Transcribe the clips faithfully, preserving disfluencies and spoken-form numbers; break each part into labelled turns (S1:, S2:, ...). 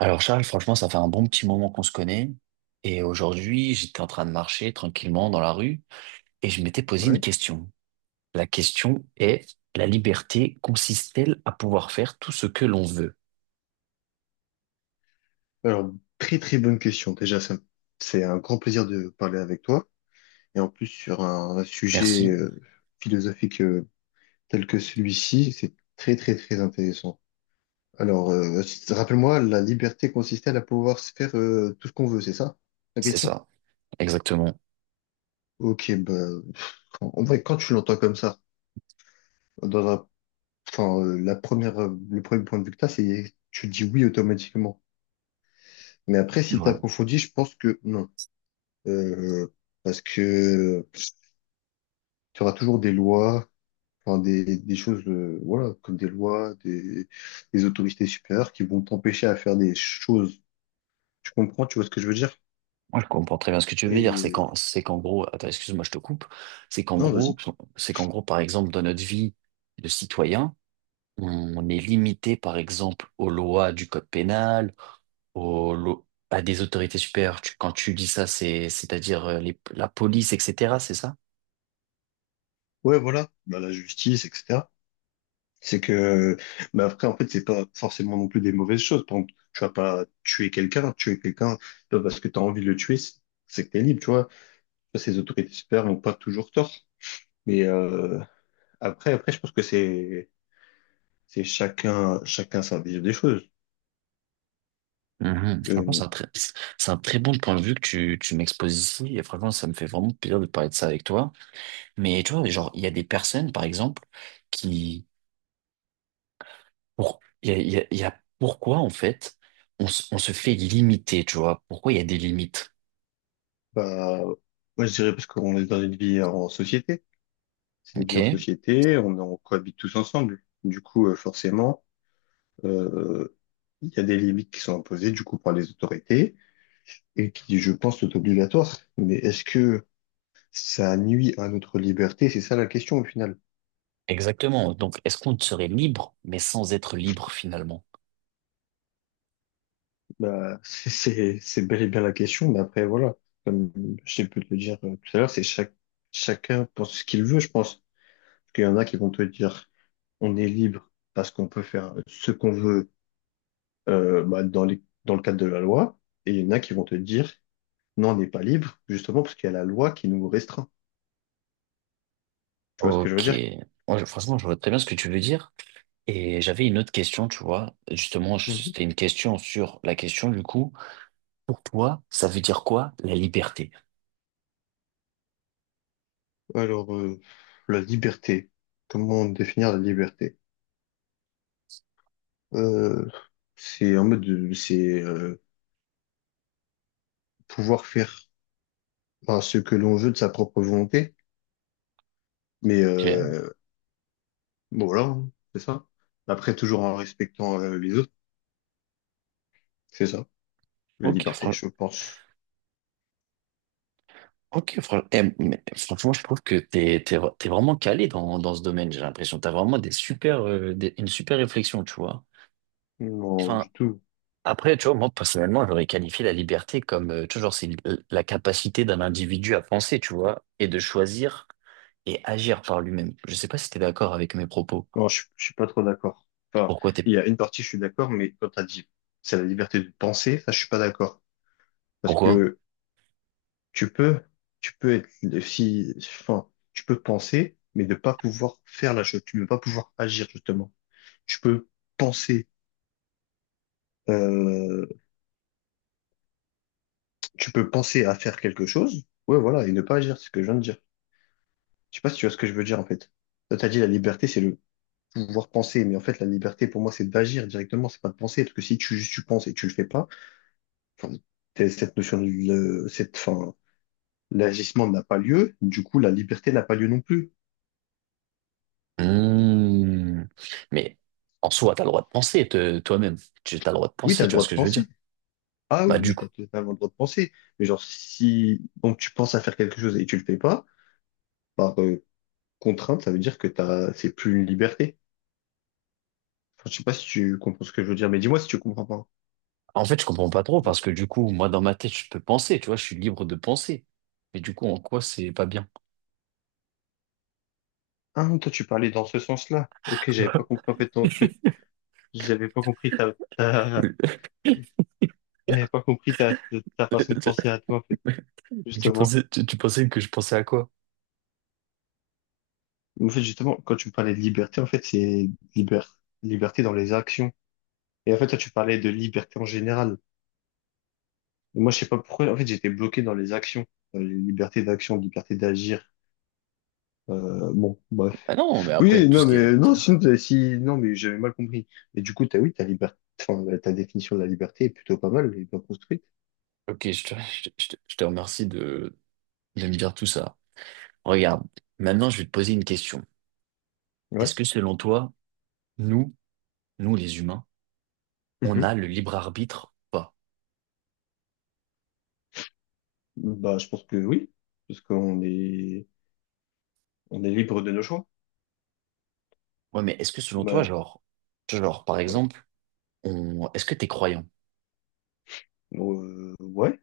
S1: Alors Charles, franchement, ça fait un bon petit moment qu'on se connaît. Et aujourd'hui, j'étais en train de marcher tranquillement dans la rue et je m'étais posé une
S2: Ouais.
S1: question. La question est, la liberté consiste-t-elle à pouvoir faire tout ce que l'on veut?
S2: Alors, très très bonne question. Déjà, ça- c'est un grand plaisir de parler avec toi. Et en plus, sur un, un sujet
S1: Merci.
S2: euh, philosophique euh, tel que celui-ci, c'est très très très intéressant. Alors, euh, rappelle-moi, la liberté consistait à pouvoir se faire euh, tout ce qu'on veut, c'est ça la
S1: C'est
S2: question?
S1: ça, exactement.
S2: Ok, bah, en en vrai, quand tu l'entends comme ça, dans un, enfin, euh, la première, euh, le premier point de vue que t'as, c'est tu dis oui automatiquement. Mais après, si
S1: Ouais.
S2: t'approfondis, je pense que non. Euh, Parce que tu auras toujours des lois, enfin des, des choses, euh, voilà, comme des lois, des, des autorités supérieures qui vont t'empêcher à faire des choses. Tu comprends, tu vois ce que je veux dire?
S1: Moi, je comprends très bien ce que tu veux dire. C'est
S2: Et
S1: qu'en, c'est qu'en gros, attends, excuse-moi, je te coupe. C'est qu'en
S2: non,
S1: gros,
S2: vas-y.
S1: c'est qu'en gros, par exemple, dans notre vie de citoyen, on est limité, par exemple, aux lois du code pénal, au- lo- à des autorités supérieures. Tu- quand tu dis ça, c'est, c'est-à-dire euh, les- la police, et cetera, c'est ça?
S2: Ouais, voilà, bah, la justice, et cetera. C'est que, mais après, en fait, c'est pas forcément non plus des mauvaises choses. Par exemple, tu vas pas tuer quelqu'un, tuer quelqu'un pas parce que tu as envie de le tuer, c'est c'est que t'es libre, tu vois. Ça, Ces autorités supérieures n'ont pas toujours tort. Mais euh, après, après, je pense que c'est c'est chacun chacun sa vision des choses.
S1: Mhm. Franchement, c'est
S2: Euh,
S1: un très, c'est un très bon point de vue que tu, tu m'exposes ici. Et franchement, ça me fait vraiment plaisir de parler de ça avec toi. Mais tu vois, genre, il y a des personnes, par exemple, qui, pour, il y a, il y a- il y a pourquoi, en fait, on, se- on se fait limiter, tu vois? Pourquoi il y a des limites?
S2: Bah, moi, je dirais parce qu'on est dans une vie en société. C'est une vie en
S1: OK?
S2: société, on, on cohabite tous ensemble. Du coup, euh, forcément, euh, il y a des limites qui sont imposées, du coup, par les autorités et qui, je pense, sont obligatoires. Mais est-ce que ça nuit à notre liberté? C'est ça la question, au final.
S1: Exactement. Donc, est-ce qu'on serait libre, mais sans être libre finalement?
S2: Bah, c'est, c'est c'est bel et bien la question, mais après, voilà. Comme je t'ai pu te le dire euh, tout à l'heure, c'est chaque, chacun pense ce qu'il veut, je pense. Parce qu'il y en a qui vont te dire, on est libre parce qu'on peut faire ce qu'on veut euh, bah, dans les, dans le cadre de la loi, et il y en a qui vont te dire, non, on n'est pas libre, justement parce qu'il y a la loi qui nous restreint. Tu vois ce que je veux
S1: Ok.
S2: dire?
S1: Moi, je- franchement, je vois très bien ce que tu veux dire. Et j'avais une autre question, tu vois. Justement, je-
S2: Mhm.
S1: c'était une question sur la question du coup. Pour toi, ça veut dire quoi la liberté?
S2: Alors, euh, la liberté. Comment définir la liberté? Euh, c'est en mode, de- c'est euh, pouvoir faire enfin, ce que l'on veut de sa propre volonté, mais
S1: Tu vois.
S2: euh, bon, voilà, hein, c'est ça. Après, toujours en respectant euh, les autres, c'est ça, la
S1: Ok,
S2: liberté,
S1: fran-
S2: je pense.
S1: ok, fran- eh, mais franchement, je trouve que t'es, t'es, vra- t'es vraiment calé dans, dans ce domaine, j'ai l'impression. T'as vraiment des super, euh, des- une super réflexion, tu vois.
S2: Non,
S1: Enfin,
S2: du tout.
S1: après, tu vois, moi, personnellement, j'aurais qualifié la liberté comme, euh, toujours, c'est l- la capacité d'un individu à penser, tu vois, et de choisir et agir par lui-même. Je sais pas si t'es d'accord avec mes propos.
S2: Non, je, je suis pas trop d'accord. Enfin,
S1: Pourquoi t'es,
S2: il y a une partie, je suis d'accord, mais quand t'as dit c'est la liberté de penser, ça, je suis pas d'accord. Parce
S1: Pourquoi?
S2: que tu peux, tu peux être, si, enfin, tu peux penser, mais ne pas pouvoir faire la chose. Tu ne peux pas pouvoir agir, justement. Tu peux penser, euh, tu peux penser à faire quelque chose. Ouais, voilà, et ne pas agir, c'est ce que je viens de dire. Je sais pas si tu vois ce que je veux dire, en fait. Toi, t'as dit la liberté, c'est le pouvoir penser, mais en fait, la liberté, pour moi, c'est d'agir directement, c'est pas de penser. Parce que si tu, si tu penses et tu le fais pas, enfin, t'es- cette notion de, le- cette, enfin, l'agissement n'a pas lieu, du coup, la liberté n'a pas lieu non plus.
S1: Hmm. Mais en soi, t'as le droit de penser te- toi-même. Tu as le droit de
S2: Oui, t'as
S1: penser,
S2: le
S1: tu vois
S2: droit
S1: ce
S2: de
S1: que je veux dire?
S2: penser. Ah
S1: Bah
S2: oui,
S1: du
S2: oui,
S1: coup.
S2: t'as totalement le droit de penser. Mais genre, si, donc tu penses à faire quelque chose et tu le fais pas, par euh, contrainte, ça veut dire que t'as, c'est plus une liberté. Enfin, je sais pas si tu comprends ce que je veux dire, mais dis-moi si tu comprends pas.
S1: En fait, je comprends pas trop parce que du coup, moi, dans ma tête, je peux penser, tu vois, je suis libre de penser. Mais du coup, en quoi c'est pas bien?
S2: Ah, toi, tu parlais dans ce sens-là. Ok, j'avais pas compris en fait ton truc. J'avais pas compris ta, ta, j'avais pas compris ta, ta, ta façon de penser à toi, en fait,
S1: Tu
S2: justement.
S1: pensais, tu, tu pensais que je pensais à quoi?
S2: En fait, justement, quand tu me parlais de liberté, en fait, c'est liber- liberté dans les actions. Et en fait, toi, tu parlais de liberté en général. Et moi, je sais pas pourquoi, en fait, j'étais bloqué dans les actions. Euh, liberté d'action, liberté d'agir. Euh, bon,
S1: Ah
S2: bref.
S1: non, mais après,
S2: Oui,
S1: tout ce
S2: non,
S1: qui
S2: mais
S1: est...
S2: non, sinon, t'as- si, non, mais j'avais mal compris. Mais du coup, t'as, oui, ta liberté, enfin, ta définition de la liberté est plutôt pas mal et bien construite.
S1: Ok, je te, je te- je te- je te remercie de, de me dire tout ça. Regarde, maintenant je vais te poser une question. Est-ce
S2: Ouais.
S1: que selon toi, nous, nous les humains, on
S2: Mhm.
S1: a le libre arbitre ou pas?
S2: Bah, je pense que oui, parce qu'on est, on est libre de nos choix.
S1: Ouais, mais est-ce que selon toi,
S2: Bah,
S1: genre, genre par
S2: ouais,
S1: exemple, on, est-ce que t'es croyant?
S2: Euh, ouais,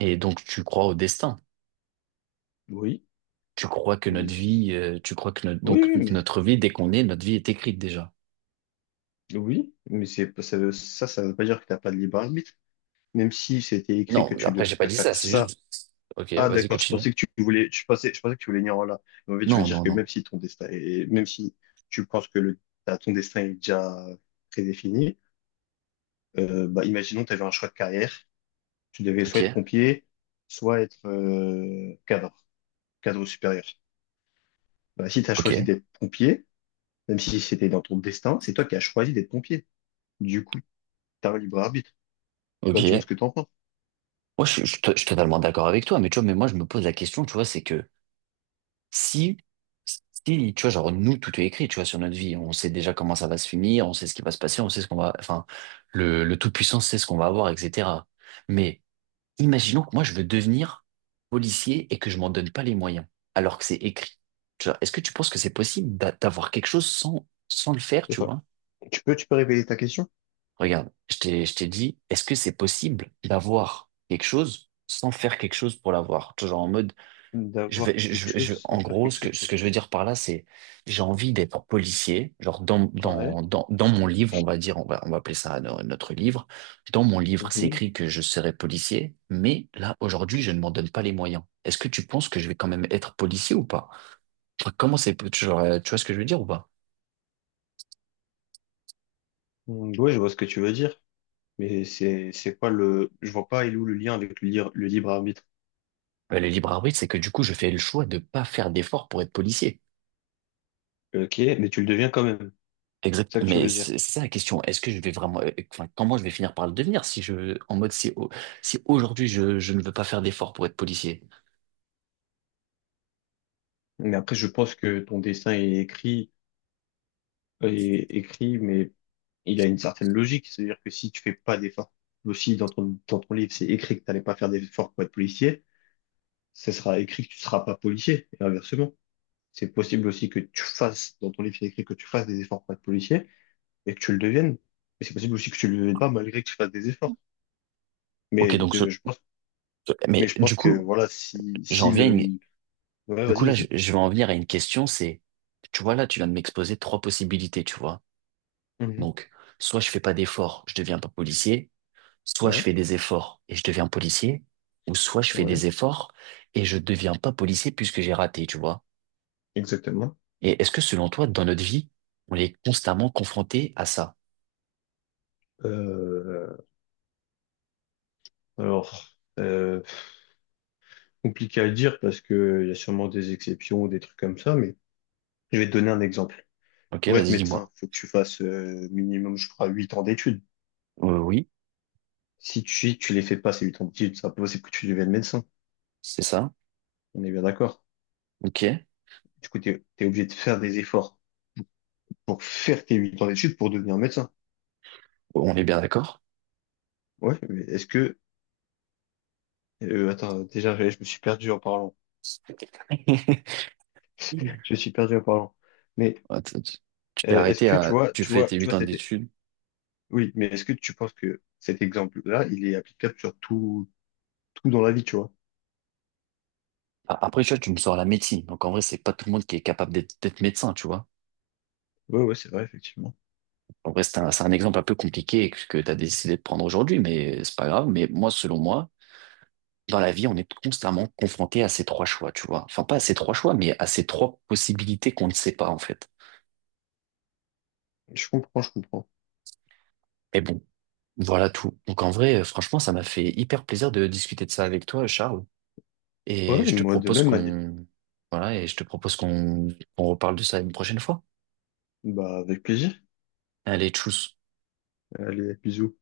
S1: Et donc tu crois au destin?
S2: oui.
S1: Tu crois que
S2: Mais-
S1: notre vie,
S2: c-
S1: euh, tu crois que notre,
S2: oui,
S1: donc
S2: oui, mais
S1: notre vie, dès qu'on est, notre vie est écrite déjà.
S2: oui, mais c'est pas- ça, ça, ça veut pas dire que t'as pas de libre arbitre. Même si c'était écrit que
S1: Non,
S2: tu
S1: après j'ai pas
S2: devais
S1: dit
S2: faire
S1: ça, c'est
S2: ça.
S1: juste. Ok,
S2: Ah,
S1: vas-y,
S2: d'accord, je
S1: continue.
S2: pensais que tu voulais, je pensais, je pensais que tu voulais venir en là. Mais en fait, je veux
S1: Non,
S2: dire
S1: non,
S2: que
S1: non.
S2: même si ton destin est, même si tu penses que le, t'as- ton destin est déjà prédéfini, euh, bah, imaginons que tu avais un choix de carrière. Tu devais soit
S1: Ok,
S2: être pompier, soit être, euh, cadre, cadre supérieur. Bah, si tu as choisi
S1: ok,
S2: d'être pompier, même si c'était dans ton destin, c'est toi qui as choisi d'être pompier. Du coup, t'as un libre arbitre. Bah, dis-moi ce
S1: ok.
S2: que t'en penses.
S1: Moi, je, suis je suis to- je suis totalement d'accord avec toi, mais tu vois, mais moi je me pose la question, tu vois, c'est que. Si, si, tu vois, genre, nous, tout est écrit, tu vois, sur notre vie. On sait déjà comment ça va se finir, on sait ce qui va se passer, on sait ce qu'on va, enfin, le, le Tout-Puissant sait ce qu'on va avoir, et cetera. Mais imaginons que moi, je veux devenir policier et que je m'en donne pas les moyens, alors que c'est écrit. Tu vois, est-ce que tu penses que c'est possible d'a- d'avoir quelque chose sans, sans le faire, tu vois?
S2: Tu peux, tu peux révéler ta question?
S1: Regarde, je t'ai, je t'ai dit, est-ce que c'est possible d'avoir quelque chose sans faire quelque chose pour l'avoir? Tu vois, genre, en mode, je
S2: D'avoir
S1: vais, je,
S2: quelque
S1: je-
S2: chose
S1: je-
S2: sans
S1: en
S2: faire
S1: gros,
S2: quelque
S1: ce
S2: chose
S1: que, ce
S2: pour.
S1: que je veux dire par là, c'est j'ai envie d'être policier. Genre dans,
S2: Ouais.
S1: dans, dans, dans mon livre, on va dire, on va, on va appeler ça no- notre livre. Dans mon livre, c'est
S2: Mhm.
S1: écrit que je serai policier, mais là, aujourd'hui, je ne m'en donne pas les moyens. Est-ce que tu penses que je vais quand même être policier ou pas? Enfin, comment c'est, genre, euh, tu vois ce que je veux dire ou pas?
S2: Mm, oui, je vois ce que tu veux dire, mais c'est c'est quoi le. Je vois pas, il est où le lien avec le, lire- le libre arbitre.
S1: Euh, Le libre arbitre, c'est que du coup, je fais le choix de pas faire d'efforts pour être policier.
S2: Ok, mais tu le deviens quand même,
S1: Exact,
S2: c'est ça que tu
S1: mais
S2: veux dire.
S1: c'est c'est ça la question. Est-ce que je vais vraiment, euh, enfin, comment je vais finir par le devenir si je, en mode, si, au- si aujourd'hui je, je ne veux pas faire d'efforts pour être policier?
S2: Mais après, je pense que ton dessin est écrit, euh, est écrit, mais il a une certaine logique, c'est-à-dire que si tu fais pas d'efforts, aussi dans ton, dans ton livre, c'est écrit que t'allais pas faire d'efforts pour être policier, ça sera écrit que tu seras pas policier, et inversement. C'est possible aussi que tu fasses, dans ton livre, il y a écrit que tu fasses des efforts pour être policier et que tu le deviennes. Mais c'est possible aussi que tu le deviennes pas malgré que tu fasses des efforts.
S1: Ok,
S2: Mais
S1: donc,
S2: de,
S1: je-
S2: je pense, mais
S1: mais
S2: je
S1: du
S2: pense que,
S1: coup,
S2: voilà, si,
S1: j'en
S2: si
S1: viens, à
S2: le,
S1: une-
S2: ouais,
S1: du coup
S2: vas-y,
S1: là, je,
S2: vas-y.
S1: je vais en venir à une question, c'est, tu vois là, tu viens de m'exposer trois possibilités, tu vois.
S2: Mhm.
S1: Donc, soit je fais pas d'efforts, je deviens pas policier, soit je
S2: Ouais,
S1: fais des efforts et je deviens policier, ou soit je fais des
S2: ouais,
S1: efforts et je deviens pas policier puisque j'ai raté, tu vois.
S2: exactement.
S1: Et est-ce que selon toi, dans notre vie, on est constamment confronté à ça?
S2: Euh, alors, euh, compliqué à dire parce que il y a sûrement des exceptions ou des trucs comme ça, mais je vais te donner un exemple.
S1: Ok,
S2: Pour être
S1: vas-y,
S2: médecin,
S1: dis-moi.
S2: faut que tu fasses, euh, minimum, je crois, huit ans d'études.
S1: Euh, oui,
S2: Si tu, si tu les fais pas, ces huit ans d'études, c'est impossible que tu deviennes médecin.
S1: c'est ça.
S2: On est bien d'accord.
S1: Ok,
S2: Du coup, t'es, t'es obligé de faire des efforts pour faire tes huit ans d'études pour devenir médecin.
S1: on est bien d'accord.
S2: Ouais, mais est-ce que, euh, attends, déjà, je me suis perdu en parlant. Je me suis perdu en parlant. Mais,
S1: Attends, Tu tu t'es
S2: euh, est-ce
S1: arrêté
S2: que tu
S1: à,
S2: vois,
S1: tu
S2: tu
S1: fais
S2: vois,
S1: tes
S2: tu
S1: huit
S2: vois,
S1: ans
S2: c'était,
S1: d'études.
S2: oui, mais est-ce que tu penses que cet exemple-là, il est applicable sur tout, tout dans la vie, tu vois?
S1: A- Après, tu vois, tu me sors la médecine. Donc, en vrai, c'est pas tout le monde qui est capable d'être d'être médecin, tu vois.
S2: Ouais, ouais, c'est vrai, effectivement.
S1: En vrai, c'est un, c'est un exemple un peu compliqué que, que tu as décidé de prendre aujourd'hui, mais c'est pas grave. Mais moi, selon moi, dans la vie, on est constamment confronté à ces trois choix, tu vois. Enfin, pas à ces trois choix, mais à ces trois possibilités qu'on ne sait pas, en fait.
S2: Je comprends, je comprends.
S1: Mais bon, voilà tout. Donc en vrai, euh, franchement, ça m'a fait hyper plaisir de discuter de ça avec toi, Charles. Et
S2: Ouais,
S1: je te
S2: moi, de
S1: propose
S2: même, Manil.
S1: qu'on, voilà, et je te propose qu'on qu'on reparle de ça une prochaine fois.
S2: Bah, avec plaisir.
S1: Allez, tchuss.
S2: Allez, bisous.